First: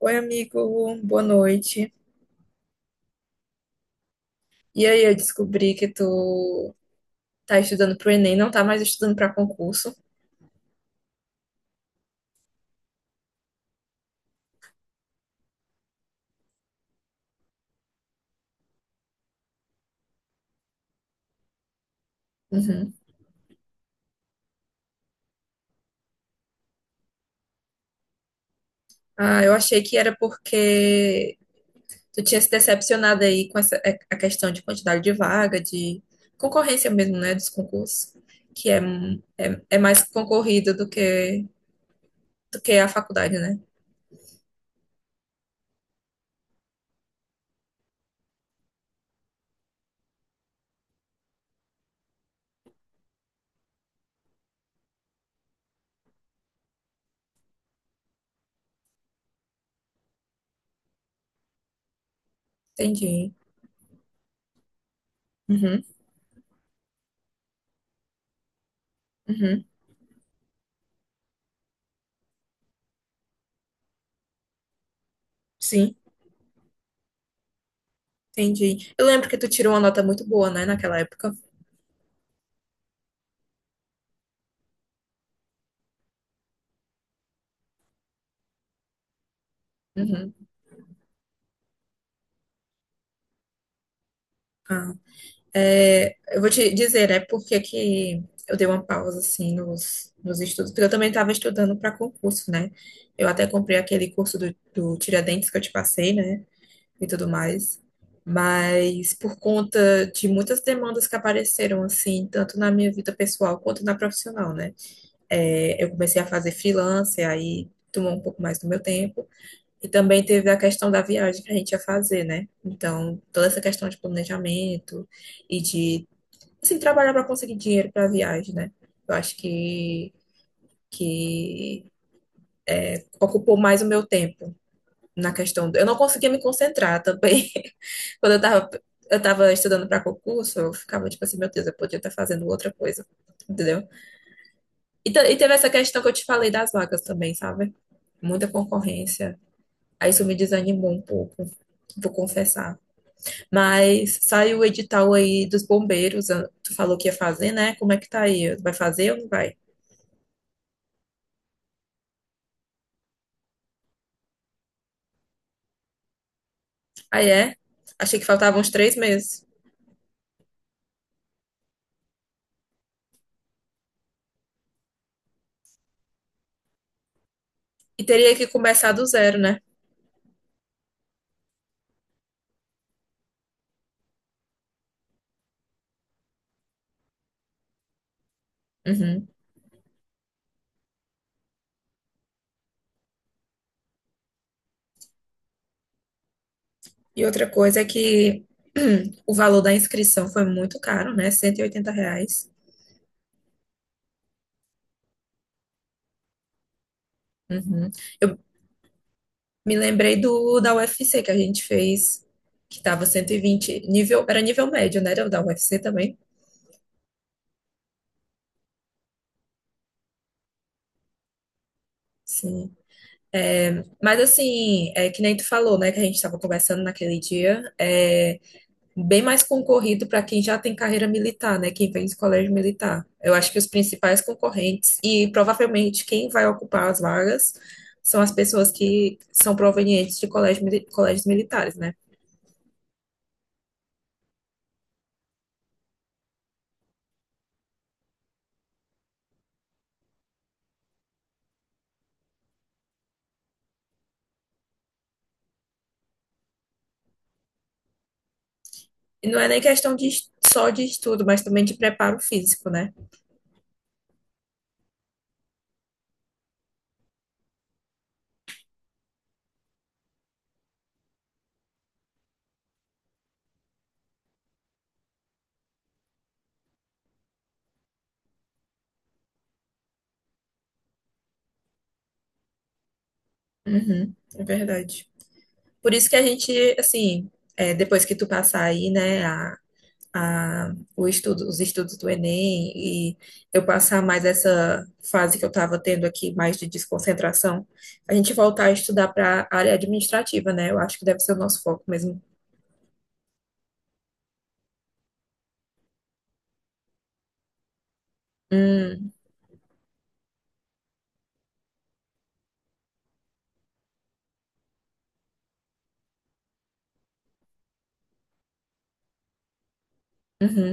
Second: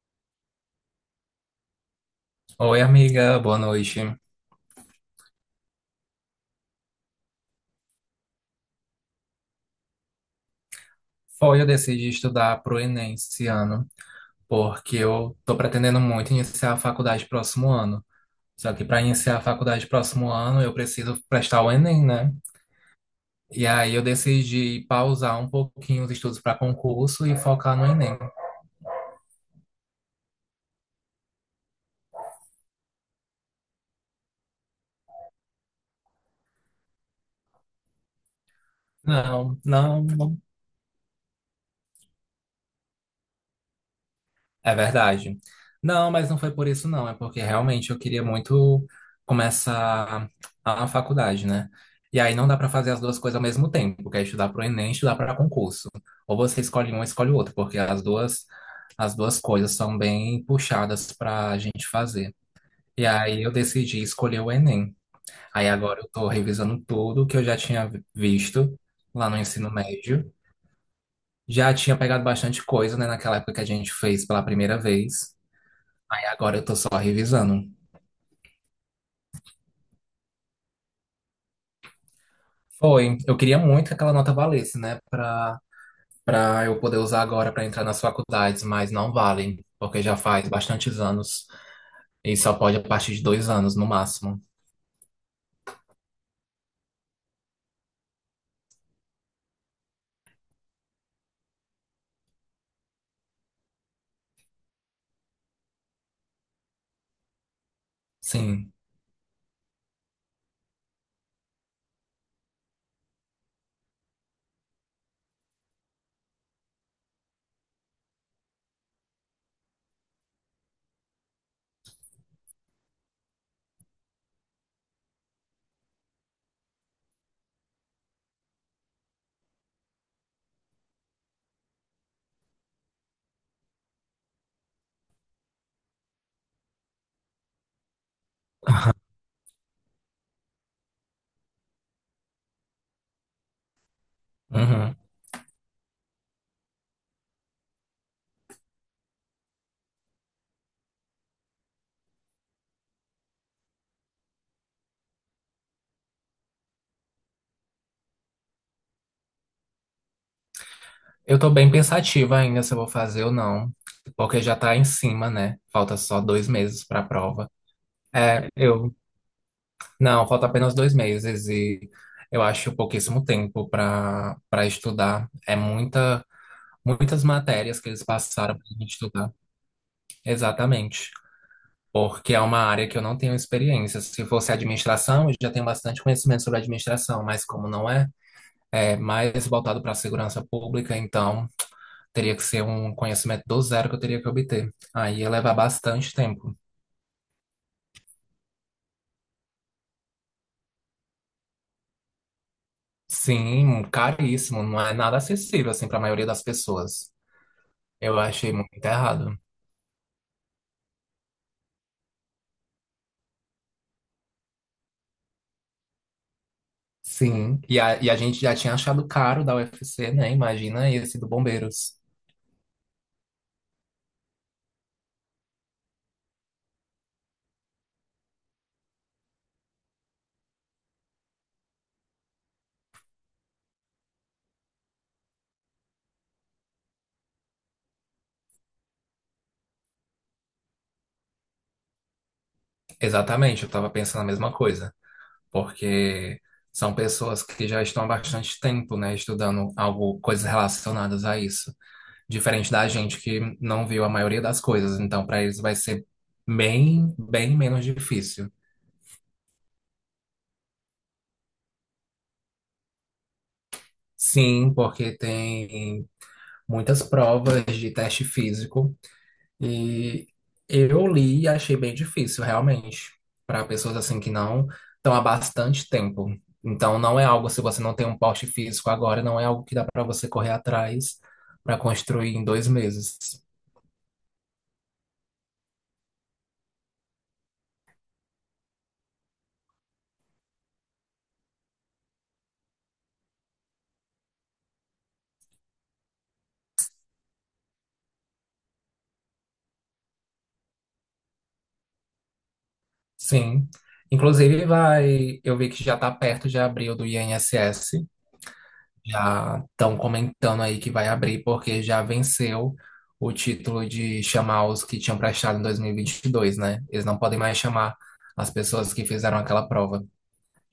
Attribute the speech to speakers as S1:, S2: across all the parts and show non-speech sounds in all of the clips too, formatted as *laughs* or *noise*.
S1: Oi, amigo, boa noite.
S2: Oi, amiga, boa noite.
S1: E aí, eu descobri que tu tá estudando pro Enem, não tá mais estudando pra concurso.
S2: Foi, eu decidi estudar pro Enem esse ano, porque eu tô pretendendo muito iniciar a faculdade próximo ano. Só que para iniciar a faculdade próximo ano, eu preciso prestar o Enem, né?
S1: Uhum.
S2: E aí eu decidi pausar um pouquinho os estudos para concurso e focar no Enem.
S1: Ah, eu achei que era porque tu tinha se decepcionado aí com essa, a questão de quantidade de vaga, de concorrência mesmo, né, dos concursos, que é, um-
S2: Não,
S1: é, é
S2: não,
S1: mais
S2: não.
S1: concorrido do que a faculdade, né?
S2: É verdade. Não, mas não foi por isso, não. É porque realmente eu queria muito começar a faculdade, né? E aí não dá para fazer as duas coisas ao mesmo tempo, que é estudar para o Enem e estudar para concurso. Ou você escolhe um, ou escolhe o outro, porque as duas coisas são bem puxadas para a gente fazer. E
S1: Entendi.
S2: aí eu decidi escolher o Enem. Aí
S1: Uhum,
S2: agora eu estou revisando tudo que eu já tinha visto lá no
S1: uhum.
S2: ensino médio. Já tinha pegado bastante coisa, né, naquela época que a gente fez pela primeira vez.
S1: Sim.
S2: Aí agora eu tô só revisando.
S1: Entendi. Eu lembro que tu tirou uma nota muito boa, né, naquela época.
S2: Foi. Eu queria muito que aquela nota valesse, né? Pra eu poder usar agora pra entrar nas faculdades, mas não vale, porque já
S1: Uhum.
S2: faz bastantes anos e só pode a partir de 2 anos no máximo.
S1: Ah, eu vou te dizer, né, por que que eu dei uma pausa, assim, nos estudos, porque eu também estava estudando para concurso, né? Eu até comprei aquele curso do Tiradentes que eu te passei, né, e tudo mais.
S2: Sim.
S1: Mas por conta de muitas demandas que apareceram, assim, tanto na minha vida pessoal quanto na profissional, né? Eu comecei a fazer freelance, aí tomou um pouco mais do meu tempo. E também teve a questão da viagem que a gente ia fazer, né? Então, toda essa questão de planejamento e de, assim, trabalhar para conseguir dinheiro para a viagem, né? Eu acho que ocupou mais o meu tempo na questão. Eu não conseguia me concentrar também. *laughs* Quando eu tava estudando para concurso, eu ficava tipo assim, meu Deus, eu podia estar fazendo outra coisa, entendeu?
S2: Uhum.
S1: E teve essa questão que eu te falei das vagas também, sabe? Muita concorrência. Aí isso me desanimou um pouco, vou confessar. Mas saiu o edital aí dos bombeiros. Ah, tu falou que ia fazer, né? Como é que tá aí? Vai fazer ou não vai?
S2: Eu tô bem pensativa ainda se eu vou fazer ou não, porque já tá em cima, né? Falta só 2 meses pra
S1: Aí é.
S2: prova.
S1: Achei que
S2: É,
S1: faltavam uns
S2: eu.
S1: 3 meses.
S2: Não, falta apenas 2 meses e eu acho pouquíssimo tempo para estudar. Muitas matérias que eles
S1: E teria que
S2: passaram para a
S1: começar
S2: gente
S1: do
S2: estudar.
S1: zero, né?
S2: Exatamente. Porque é uma área que eu não tenho experiência. Se fosse administração, eu já tenho bastante conhecimento sobre administração, mas como não é, é
S1: Uhum.
S2: mais voltado para a segurança pública, então teria que ser um conhecimento do zero que eu teria que obter. Aí ia levar bastante tempo.
S1: E outra coisa é que *clears throat* o valor da inscrição foi muito caro, né? R$ 180.
S2: Sim, caríssimo, não é nada acessível assim para a maioria das pessoas.
S1: Uhum.
S2: Eu
S1: Eu
S2: achei muito errado.
S1: me lembrei do da UFC que a gente fez, que tava 120 nível, era nível médio, né? Era da UFC também.
S2: Sim, e a gente já tinha achado caro da UFC, né? Imagina esse do Bombeiros.
S1: Sim. Mas assim, é que nem tu falou, né? Que a gente estava conversando naquele dia. Bem mais concorrido para quem já tem carreira militar, né? Quem vem de colégio militar. Eu acho que os principais concorrentes e provavelmente quem vai ocupar as vagas são as pessoas que são provenientes de colégios militares, né?
S2: Exatamente, eu estava pensando a mesma coisa, porque são pessoas que já estão há bastante tempo, né, estudando algo, coisas relacionadas a isso, diferente da gente que não viu a maioria das coisas, então para eles vai ser bem, bem menos difícil.
S1: E não é nem questão só de estudo, mas também de preparo físico, né?
S2: Sim, porque tem muitas provas de teste físico e eu li e achei bem difícil, realmente, para pessoas assim que não estão há bastante tempo. Então, não é algo, se você não tem um porte físico agora, não é algo que dá para você correr atrás para construir em 2 meses.
S1: Uhum, é verdade. Por isso que a gente, assim, depois que tu passar aí, né, os estudos do Enem e eu passar mais essa fase que eu estava tendo aqui, mais de desconcentração, a gente voltar a estudar para a área administrativa, né? Eu acho que deve ser o nosso foco mesmo.
S2: Sim. Inclusive, vai, eu vi que já está perto de abril do INSS.
S1: Hum,
S2: Já estão comentando aí que vai abrir, porque já venceu o título de chamar os que tinham prestado em 2022, né? Eles não podem mais chamar as pessoas que fizeram aquela prova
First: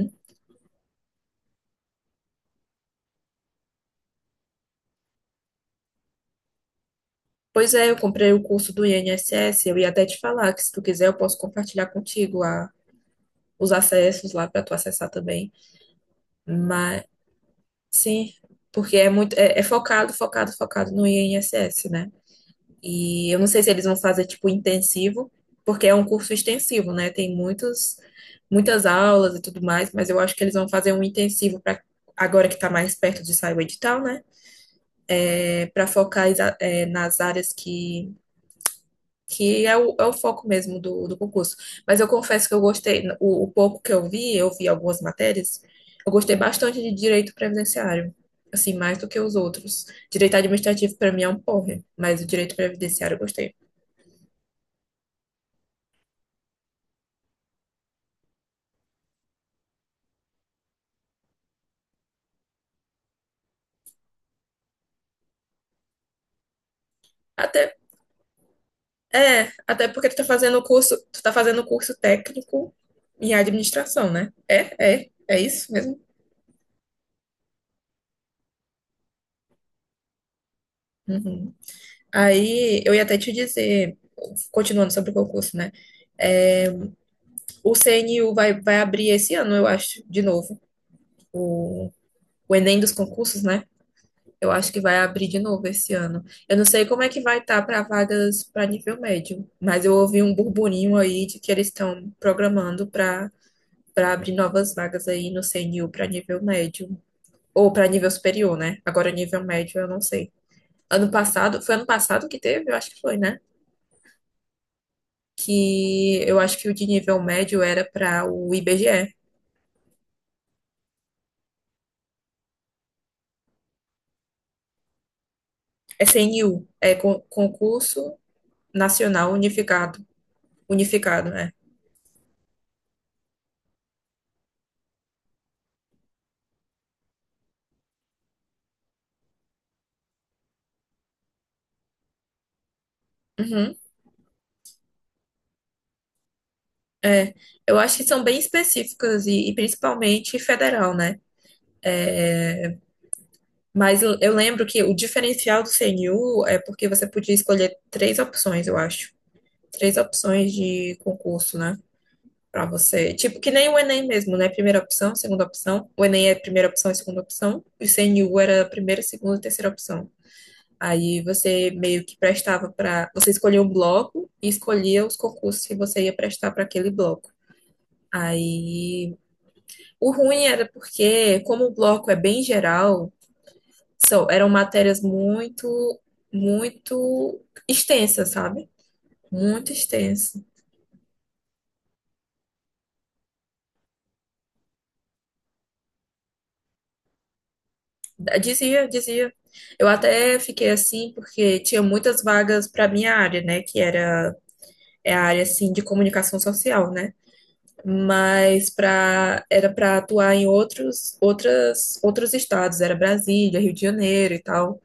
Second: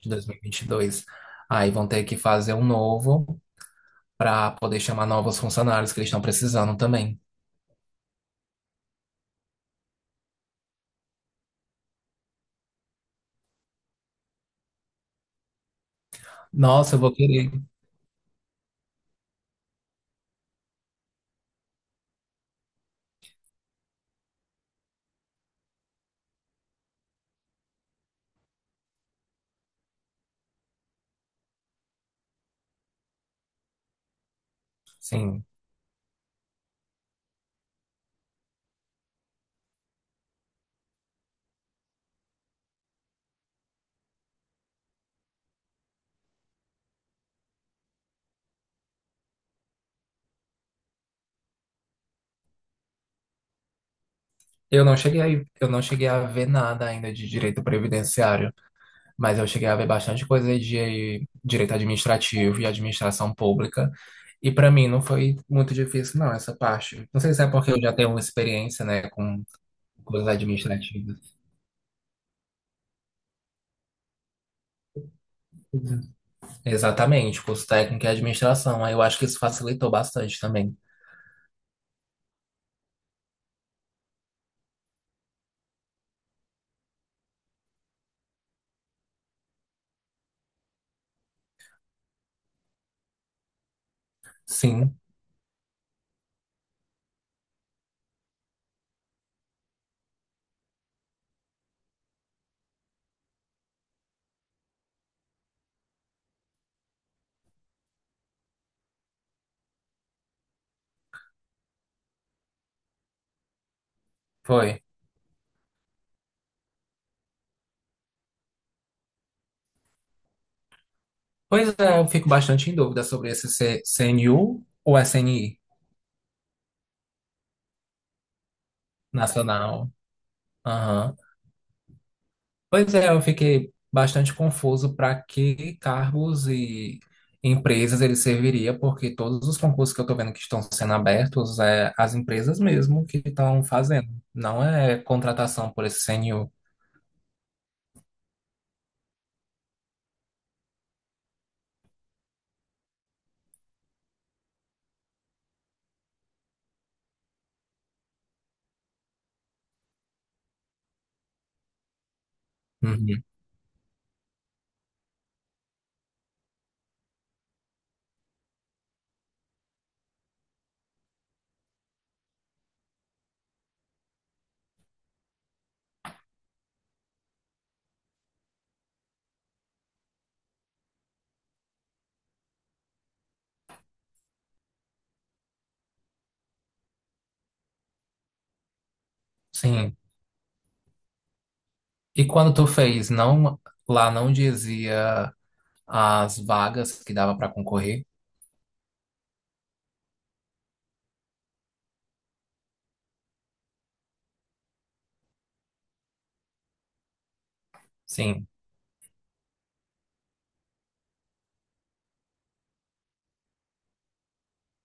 S2: de 2022. Aí vão ter que fazer um novo para poder chamar novos funcionários que eles estão precisando também.
S1: Pois é, eu comprei o curso do INSS, eu ia até te falar que se tu quiser eu posso compartilhar contigo os acessos lá para tu acessar também.
S2: Nossa, eu
S1: Mas
S2: vou querer.
S1: sim, porque é muito é focado, focado, focado no INSS, né? E eu não sei se eles vão fazer tipo intensivo, porque é um curso extensivo, né? Tem muitas aulas e tudo mais, mas eu acho que eles vão fazer um intensivo para agora que está mais perto de sair o edital, né?
S2: Sim.
S1: Para focar nas áreas que é o foco mesmo do concurso. Mas eu confesso que eu gostei, o pouco que eu vi algumas matérias, eu gostei bastante de direito previdenciário. Assim, mais do que os outros. Direito administrativo, para mim, é um porre, mas o direito previdenciário eu gostei.
S2: Eu não cheguei a, eu não cheguei a ver nada ainda de direito previdenciário. Mas eu cheguei a ver bastante coisa de direito administrativo e administração pública. E para mim não foi muito difícil, não, essa parte. Não sei se é porque
S1: Até
S2: eu já tenho uma experiência, né, com
S1: até porque tu tá
S2: coisas
S1: fazendo o curso,
S2: administrativas.
S1: técnico em administração, né? É isso mesmo?
S2: Uhum. Exatamente, curso técnico e administração. Aí eu acho que isso facilitou bastante também.
S1: Uhum. Aí eu ia até te dizer, continuando sobre o concurso, né? É, o CNU vai abrir esse ano, eu acho, de novo. O, o Enem dos concursos, né? Eu acho que vai
S2: Sim,
S1: abrir de novo esse ano. Eu não sei como é que vai estar para vagas para nível médio, mas eu ouvi um burburinho aí de que eles estão programando para abrir novas vagas aí no CNU para nível médio. Ou para nível superior, né? Agora, nível médio, eu não sei. Ano passado, foi ano passado que teve? Eu acho que foi, né?
S2: foi.
S1: Que eu acho que o de nível médio era para o IBGE.
S2: Pois é, eu fico bastante em dúvida sobre esse CNU ou SNI
S1: É CNU, é Concurso Nacional
S2: nacional.
S1: Unificado.
S2: Aham.
S1: Unificado, né?
S2: Pois é, eu fiquei bastante confuso para que cargos e empresas ele serviria, porque todos os concursos que eu estou vendo que estão sendo abertos é as empresas mesmo que estão
S1: Uhum,
S2: fazendo, não é contratação por esse CNU.
S1: é. Eu acho que são bem específicas e principalmente federal, né? Mas eu lembro que o diferencial do CNU é porque você podia escolher três opções, eu acho. Três opções de concurso, né? Pra você.
S2: Uhum.
S1: Tipo, que nem o Enem mesmo, né? Primeira opção, segunda opção. O Enem é primeira opção e segunda opção. E o CNU era primeira, segunda e terceira opção. Aí você meio que prestava pra. Você escolhia um bloco e escolhia os concursos que você ia prestar pra aquele bloco. Aí o ruim era porque, como o bloco é bem geral, eram matérias muito, muito extensas, sabe? Muito
S2: Sim.
S1: extensas.
S2: E quando tu fez, lá não dizia as vagas que dava para concorrer?
S1: Dizia, dizia. Eu até fiquei assim porque tinha muitas vagas para minha área, né? Que era é a área assim de comunicação social, né?
S2: Sim.
S1: Mas para era para atuar em outros estados, era Brasília, Rio de Janeiro e tal.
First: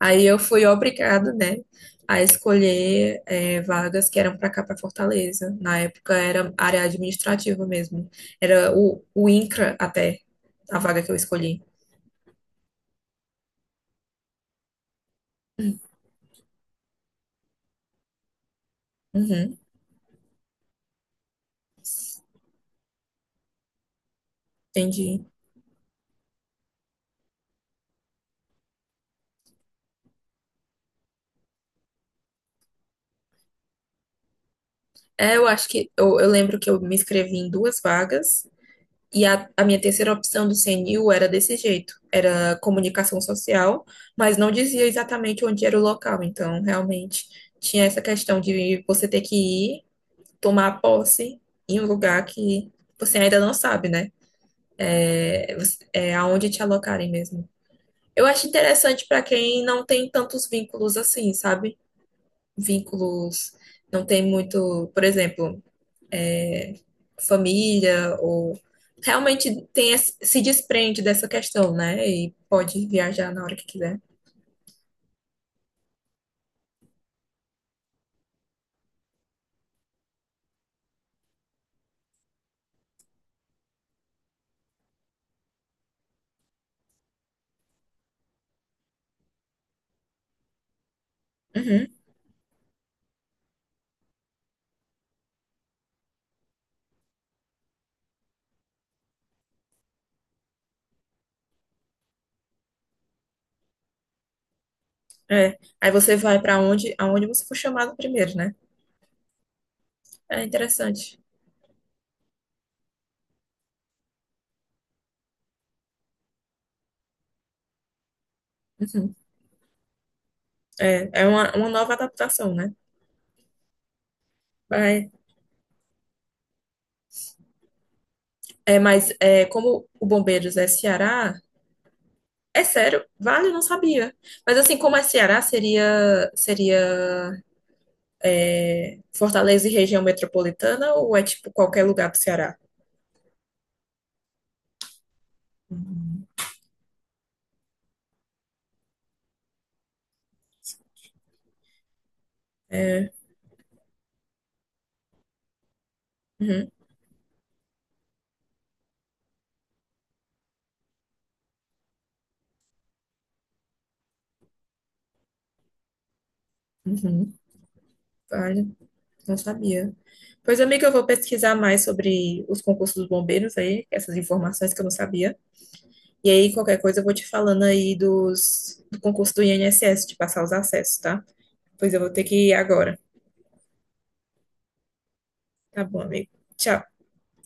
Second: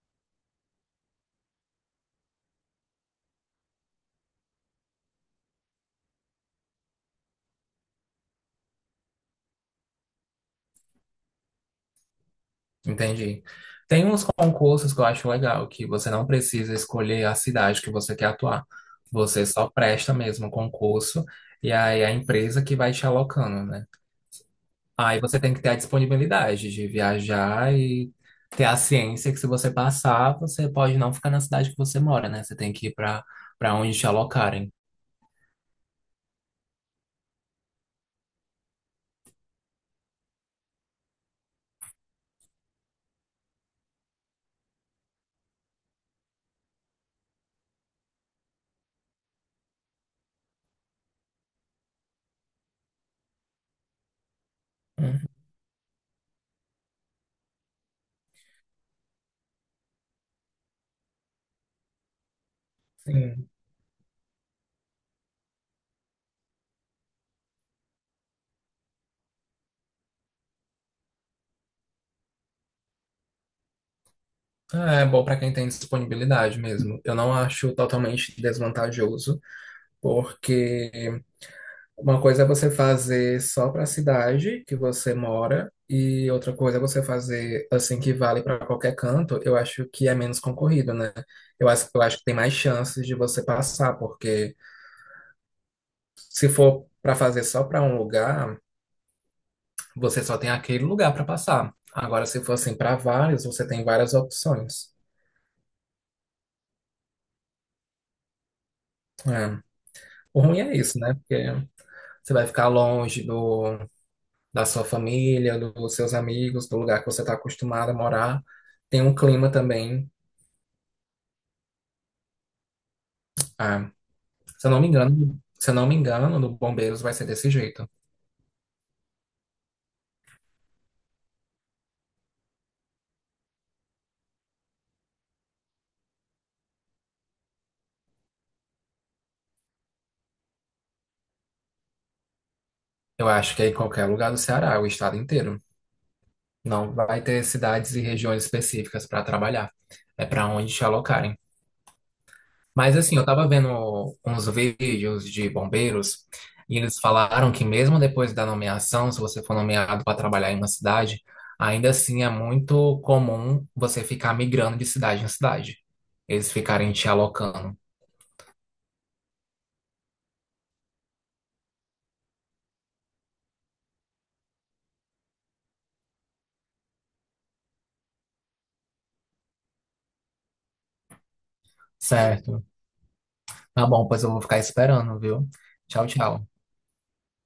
S1: Aí eu fui obrigada, né, a escolher vagas que eram para cá, para Fortaleza. Na época era área administrativa mesmo. Era o INCRA até a vaga que eu escolhi.
S2: Entendi. Tem uns concursos que eu acho legal, que você não precisa escolher a cidade que você quer atuar. Você
S1: Uhum,
S2: só presta mesmo o concurso e aí é a empresa que vai te alocando, né? Aí
S1: entendi.
S2: você tem que ter a disponibilidade de viajar e ter a ciência que se você passar, você pode não ficar na cidade que você mora, né? Você tem que ir para onde te alocarem.
S1: Eu acho que eu lembro que eu me inscrevi em duas vagas e a minha terceira opção do CNU era desse jeito, era comunicação social, mas não dizia exatamente onde era o local, então realmente tinha essa questão de você ter que ir tomar posse em um lugar que você ainda não sabe, né?
S2: Uhum.
S1: É aonde te alocarem mesmo. Eu acho interessante para quem não tem tantos vínculos assim, sabe?
S2: Sim.
S1: Vínculos, não tem muito, por exemplo, família ou realmente tem se desprende dessa questão, né? E pode viajar na hora que quiser.
S2: É bom para quem tem disponibilidade mesmo. Eu não acho totalmente desvantajoso, porque uma coisa é você fazer só para a cidade que você mora, e outra coisa é você fazer assim que vale para qualquer canto. Eu acho que é menos concorrido, né? Eu
S1: Uhum,
S2: acho, eu acho que tem mais chances de você passar, porque se for para fazer só para um lugar, você só tem aquele lugar para passar. Agora, se for assim para vários, você tem várias opções.
S1: é. Aí você vai aonde você for chamado primeiro, né?
S2: É. O
S1: É
S2: ruim é isso, né?
S1: interessante.
S2: Porque você vai ficar longe da sua família, dos seus amigos, do lugar que você está acostumado a morar. Tem um
S1: Uhum.
S2: clima também.
S1: É uma nova adaptação, né?
S2: Ah, se eu não me
S1: Vai.
S2: engano, se eu não me engano, no Bombeiros vai ser desse jeito.
S1: Mas, como o Bombeiros é Ceará, é sério, vale, eu não sabia. Mas assim, como é Ceará, seria Fortaleza e região metropolitana ou é tipo qualquer lugar do Ceará?
S2: Eu acho que é em qualquer lugar do Ceará, o estado inteiro.
S1: Uhum.
S2: Não vai ter cidades e regiões específicas para trabalhar. É para onde te alocarem. Mas
S1: É.
S2: assim, eu tava vendo uns vídeos de bombeiros
S1: Uhum,
S2: e eles falaram que mesmo depois da nomeação, se você for nomeado para trabalhar em uma cidade, ainda assim é muito comum você ficar migrando de cidade em cidade. Eles ficarem te
S1: uhum.
S2: alocando.
S1: Vale, não sabia. Pois, amiga, eu vou pesquisar mais sobre os concursos dos bombeiros aí, essas informações que eu não sabia. E aí, qualquer coisa, eu vou te falando aí do concurso do INSS, de passar os acessos, tá? Pois eu vou ter que ir
S2: Certo.
S1: agora.
S2: Tá bom, pois eu vou ficar esperando, viu?
S1: Tá bom,
S2: Tchau,
S1: amigo.
S2: tchau.
S1: Tchau.